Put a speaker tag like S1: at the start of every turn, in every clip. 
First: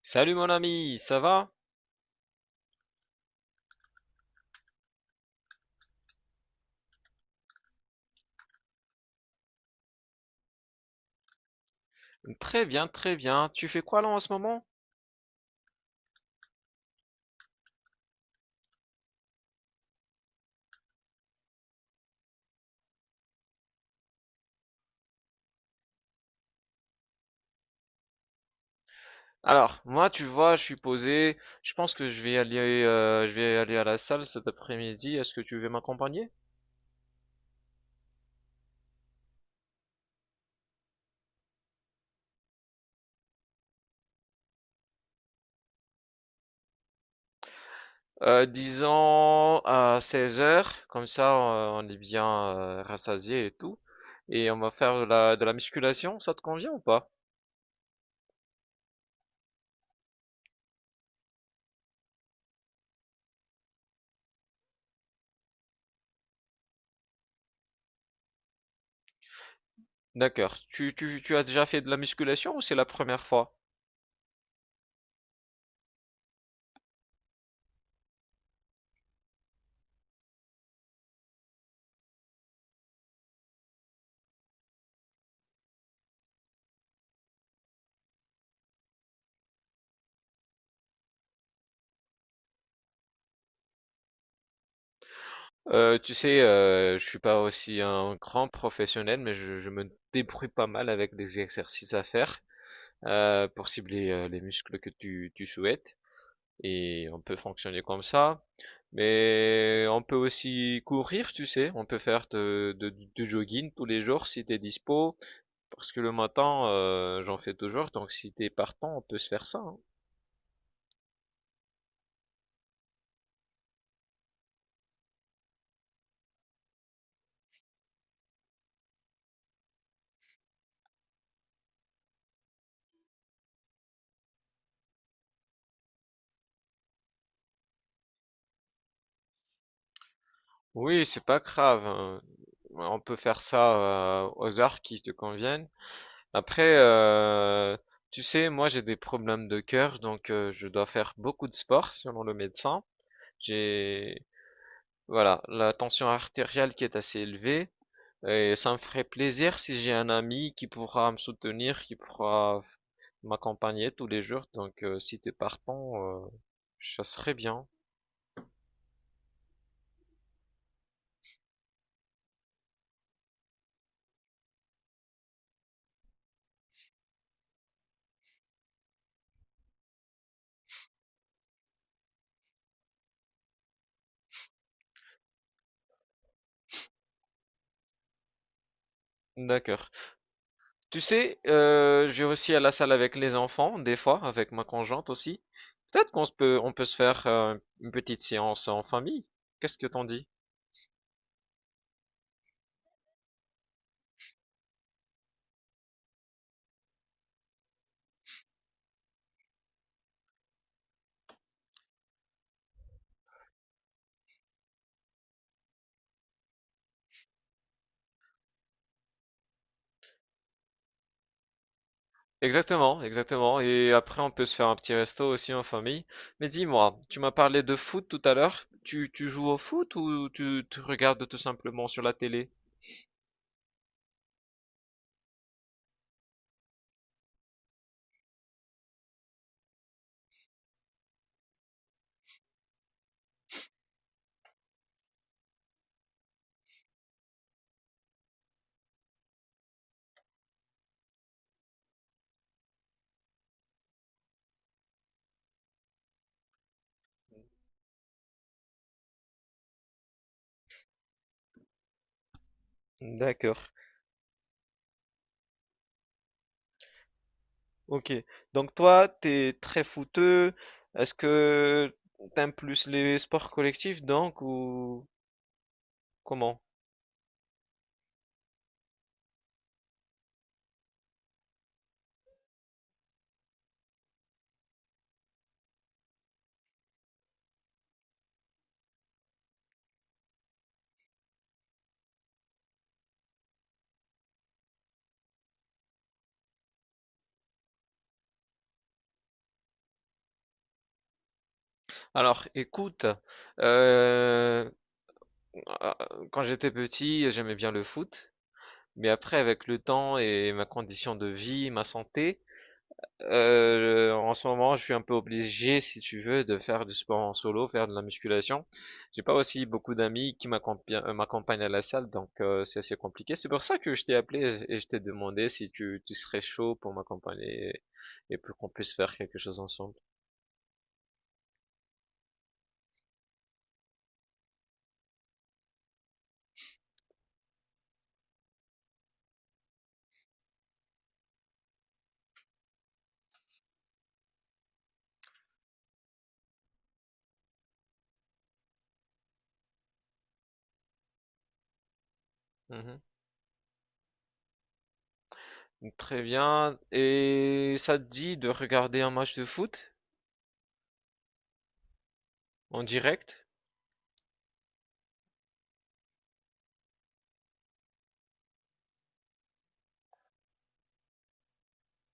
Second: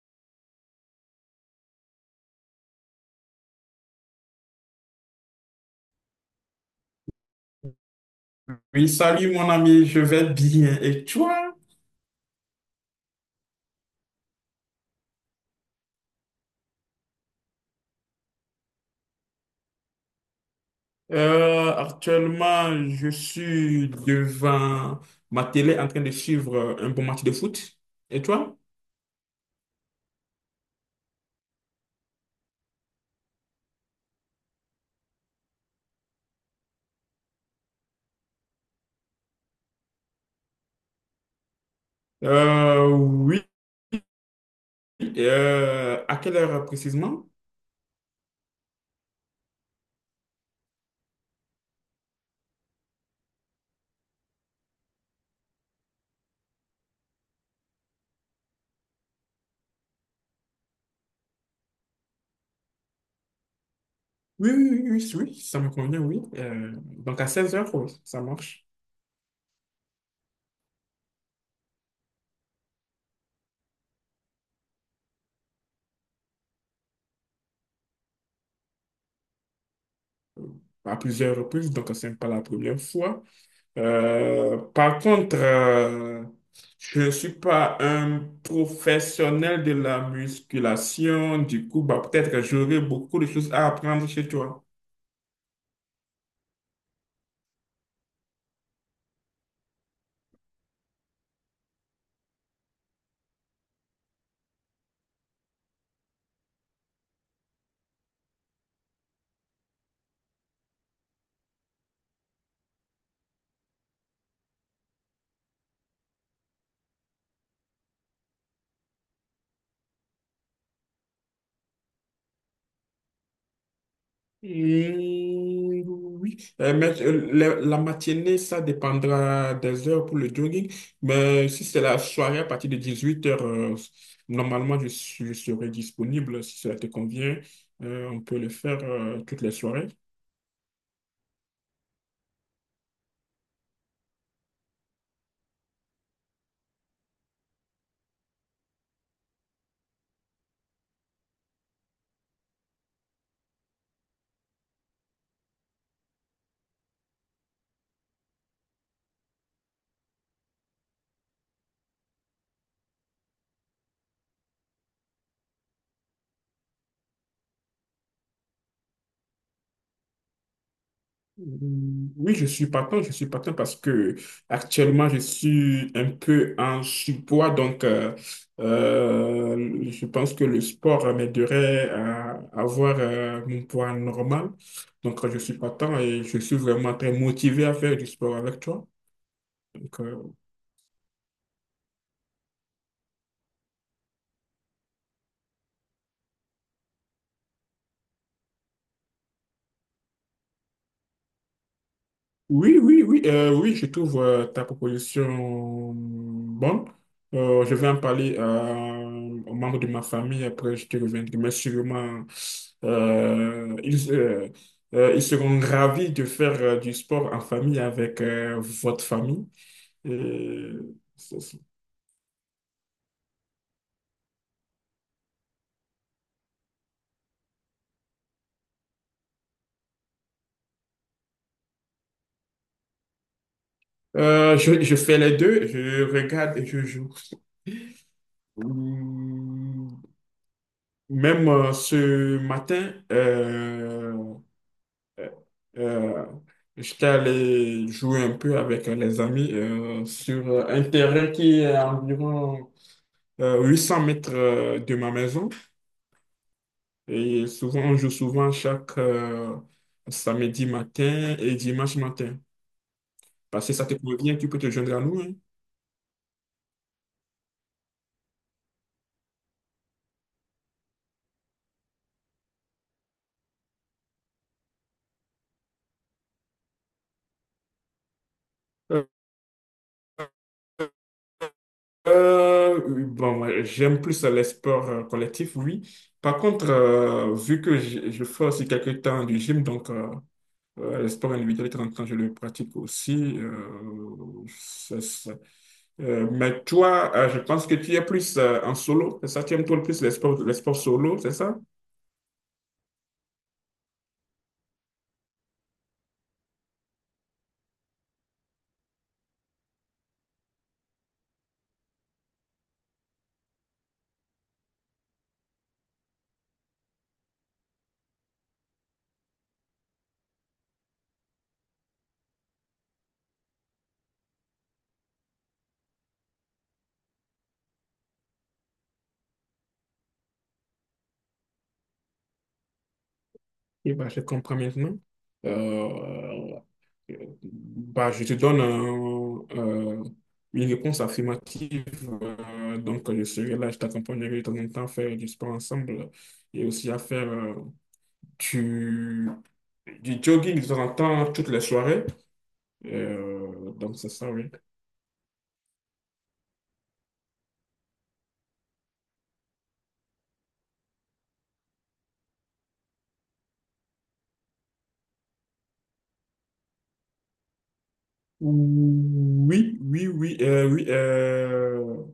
S1: Salut mon ami, ça va?
S2: Oui, salut mon ami, je vais bien. Et toi?
S1: Très bien, très bien. Tu fais quoi là en ce moment?
S2: Actuellement, je suis devant ma télé en train de suivre un bon match de foot. Et toi?
S1: Alors, moi, tu vois, je suis posé. Je pense que je vais aller à la salle cet après-midi. Est-ce que tu veux m'accompagner?
S2: Oui. À quelle heure précisément?
S1: Disons à 16 h, comme ça on est bien rassasié et tout. Et on va faire de la musculation, ça te convient ou pas?
S2: Oui, oui, oui, oui, oui, ça me convient, oui. Donc à 16h, ça marche.
S1: D'accord. Tu as déjà fait de la musculation ou c'est la première fois?
S2: À plusieurs reprises, donc ce n'est pas la première fois. Par contre, je ne suis pas un professionnel de la musculation. Du coup, bah, peut-être que j'aurai beaucoup de choses à apprendre chez toi.
S1: Tu sais, je suis pas aussi un grand professionnel, mais je me débrouille pas mal avec des exercices à faire pour cibler les muscles que tu souhaites. Et on peut fonctionner comme ça. Mais on peut aussi courir, tu sais. On peut faire du jogging tous les jours si t'es dispo. Parce que le matin, j'en fais toujours. Donc si t'es partant, on peut se faire ça. Hein.
S2: Mmh, oui. Mais la matinée, ça dépendra des heures pour le jogging. Mais si c'est la soirée à partir de 18h, normalement, je serai disponible. Si cela te convient, on peut le faire toutes les soirées.
S1: Oui, c'est pas grave. Hein. On peut faire ça aux heures qui te conviennent. Après, tu sais, moi j'ai des problèmes de cœur, donc je dois faire beaucoup de sport selon le médecin. J'ai, voilà, la tension artérielle qui est assez élevée. Et ça me ferait plaisir si j'ai un ami qui pourra me soutenir, qui pourra m'accompagner tous les jours. Donc, si t'es partant, ça serait bien.
S2: Oui, je suis partant parce que actuellement je suis un peu en surpoids, donc je pense que le sport m'aiderait à avoir mon poids normal. Donc je suis partant et je suis vraiment très motivé à faire du sport avec toi.
S1: D'accord. Tu sais, je vais aussi à la salle avec les enfants, des fois, avec ma conjointe aussi. Peut-être qu'on se peut, on peut se faire une petite séance en famille. Qu'est-ce que t'en dis?
S2: Oui, oui, oui, oui, je trouve ta proposition bonne. Je vais en parler aux membres de ma famille, après je te reviendrai. Mais sûrement, euh, ils, euh, ils seront ravis de faire du sport en famille avec votre famille. Et c'est ça.
S1: Exactement, exactement. Et après, on peut se faire un petit resto aussi en famille. Mais dis-moi, tu m'as parlé de foot tout à l'heure. Tu joues au foot ou tu regardes tout simplement sur la télé?
S2: Je fais les deux, je regarde et je joue. Hum. Même ce matin, Euh, euh, j'étais allé jouer un peu avec les amis sur un terrain qui est à environ 800 mètres de ma maison. Et souvent, on joue souvent chaque samedi matin et dimanche matin. Parce
S1: D'accord.
S2: que ça te convient, tu peux te joindre à nous, hein.
S1: Ok. Donc toi, t'es très footeux. Est-ce que t'aimes plus les sports collectifs donc ou comment?
S2: Euh, oui, bon, moi, j'aime plus les sports collectifs, oui. Par contre, vu que je fais aussi quelques temps du gym, donc le sport individuel, de temps en temps, je le pratique aussi, c'est ça. Mais toi, je pense que tu es plus en solo, c'est ça? Tu aimes toi le plus les sports solo, c'est ça?
S1: Alors, écoute, euh, ah, quand j'étais petit, j'aimais bien le foot, mais après, avec le temps et ma condition de vie, ma santé, en ce moment, je suis un peu obligé, si tu veux, de faire du sport en solo, faire de la musculation. J'ai pas aussi beaucoup d'amis qui m'accompagnent à la salle, donc c'est assez compliqué. C'est pour ça que je t'ai appelé et je t'ai demandé si tu serais chaud pour m'accompagner et pour qu'on puisse faire quelque chose ensemble.
S2: Oui, bah, je comprends maintenant. Euh, je te donne une réponse affirmative. Donc, je serai là, je t'accompagnerai de temps en temps à faire du sport ensemble et aussi à faire du, du jogging de temps en temps, toutes les soirées.
S1: Mhm.
S2: Donc, c'est ça, oui.
S1: Très bien. Et ça te dit de regarder un match de foot en direct?
S2: Oui, oui, oui, euh, oui. euh,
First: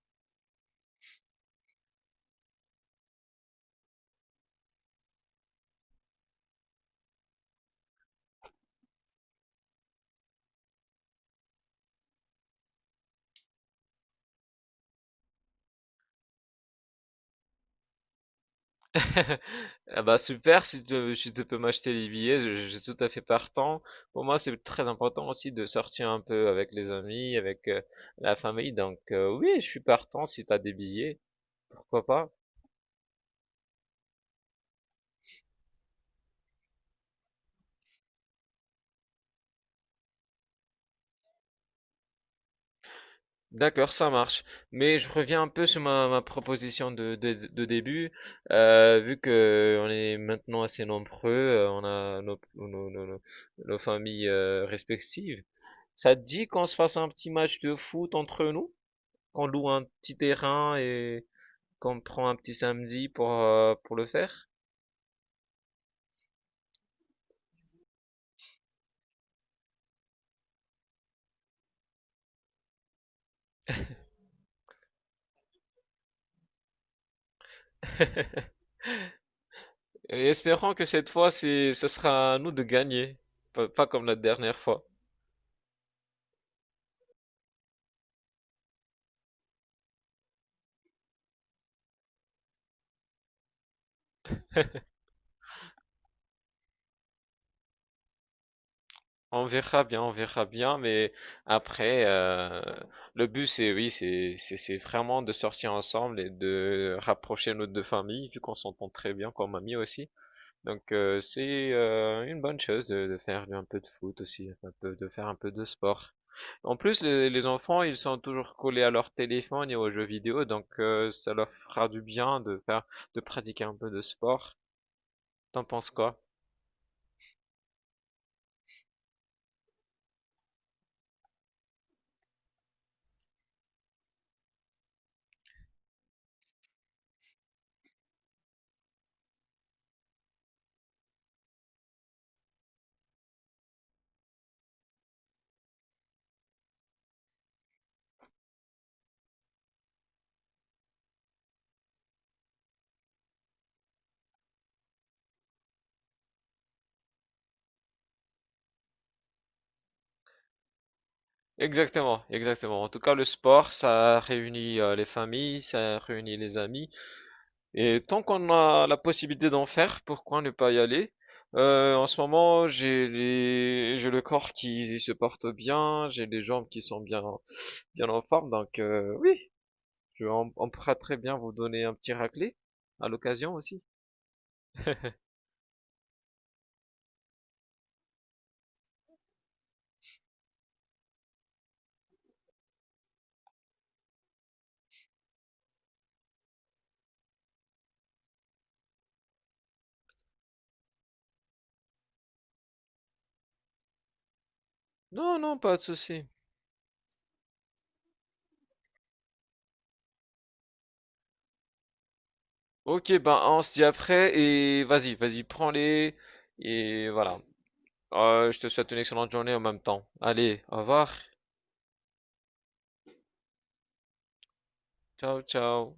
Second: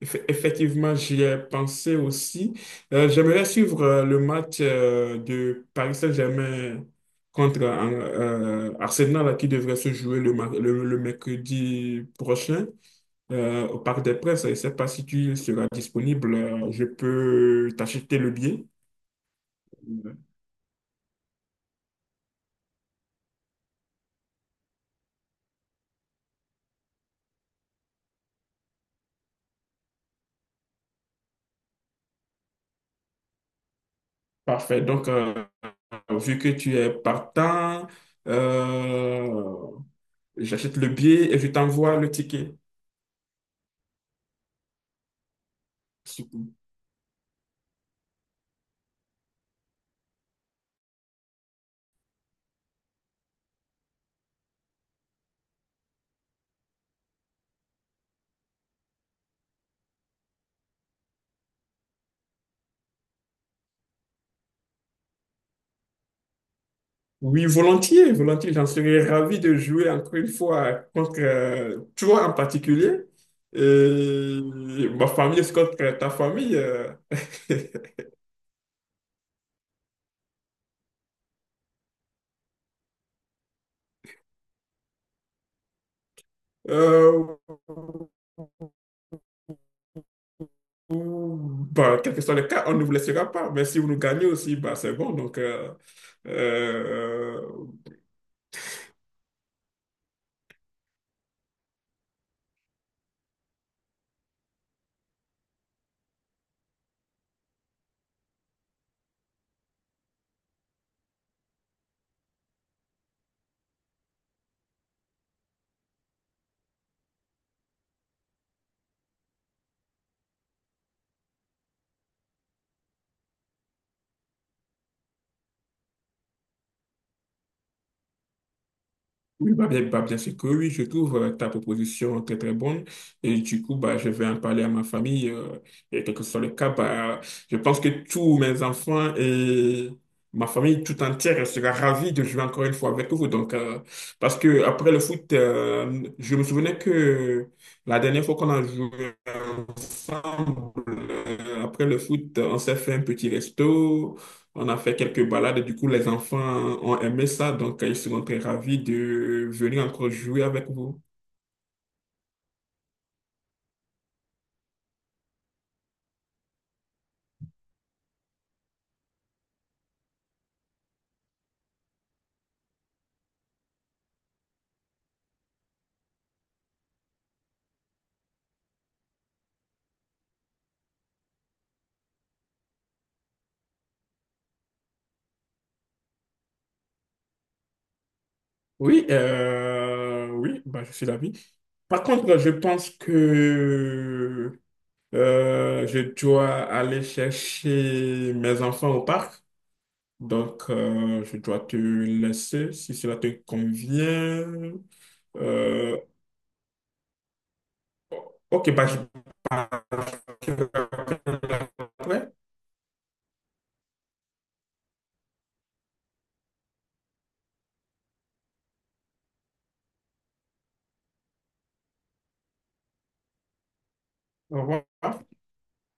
S2: Eff- Effectivement, j'y ai pensé aussi. J'aimerais suivre le match de Paris Saint-Germain contre Arsenal là, qui devrait se jouer le, le mercredi prochain au Parc des Princes. Je ne sais pas si tu seras disponible. Je peux t'acheter le billet.
S1: Ah bah
S2: Euh,
S1: super, si tu peux m'acheter les billets, je suis tout à fait partant. Pour moi, c'est très important aussi de sortir un peu avec les amis, avec la famille. Donc oui, je suis partant si tu as des billets, pourquoi pas.
S2: Parfait. Donc, vu que tu es partant, euh, j'achète le billet et je t'envoie le ticket.
S1: D'accord, ça marche. Mais je reviens un peu sur ma proposition de début. Vu que on est maintenant assez nombreux, on a nos familles respectives. Ça te dit qu'on se fasse un petit match de foot entre nous? Qu'on loue un petit terrain et qu'on prend un petit samedi pour le faire?
S2: Oui, volontiers, volontiers. J'en serais ravi de jouer encore une fois contre toi en particulier. Et ma famille, c'est contre ta famille.
S1: Et espérons que cette fois, ce sera à nous de gagner. Pas comme la dernière fois.
S2: Euh. Bah, quel que soit le cas, on ne vous laissera pas. Mais si vous nous gagnez aussi, bah, c'est bon. Euh,
S1: On verra bien, mais après, le but c'est oui, c'est vraiment de sortir ensemble et de rapprocher nos deux familles, vu qu'on s'entend très bien comme amis aussi. Donc c'est une bonne chose de faire un peu de foot aussi, un peu de faire un peu de sport. En plus, les enfants, ils sont toujours collés à leur téléphone et aux jeux vidéo, donc ça leur fera du bien de pratiquer un peu de sport. T'en penses quoi?
S2: Oui, bah, bien sûr que oui, je trouve ta proposition très très bonne et du coup, bah, je vais en parler à ma famille et quel que soit le cas, bah, je pense que tous mes enfants et ma famille tout entière sera ravie de jouer encore une fois avec vous. Donc, parce que après le foot, je me souvenais que la dernière fois qu'on a joué ensemble, après le foot, on s'est fait un petit resto. On a fait quelques balades, du coup, les enfants ont aimé ça, donc ils seront très ravis de venir encore jouer avec vous.
S1: Exactement, exactement. En tout cas, le sport, ça réunit les familles, ça réunit les amis. Et tant qu'on a la possibilité d'en faire, pourquoi ne pas y aller? En ce moment, j'ai les j'ai le corps qui se porte bien, j'ai les jambes qui sont bien, bien en forme. Donc oui, on pourra très bien vous donner un petit raclé à l'occasion aussi.
S2: Oui, oui, bah, je suis ravi. Par contre, je pense que je dois aller chercher mes enfants au parc, donc je dois te laisser si cela te convient.
S1: Non, non, pas de
S2: Euh,
S1: souci.
S2: ok, bah, je te rappelle après.
S1: Ok, ben on se dit après et vas-y, vas-y, prends-les et voilà. Je te souhaite une excellente journée en même temps. Allez, au revoir.
S2: Au revoir.
S1: Ciao, ciao.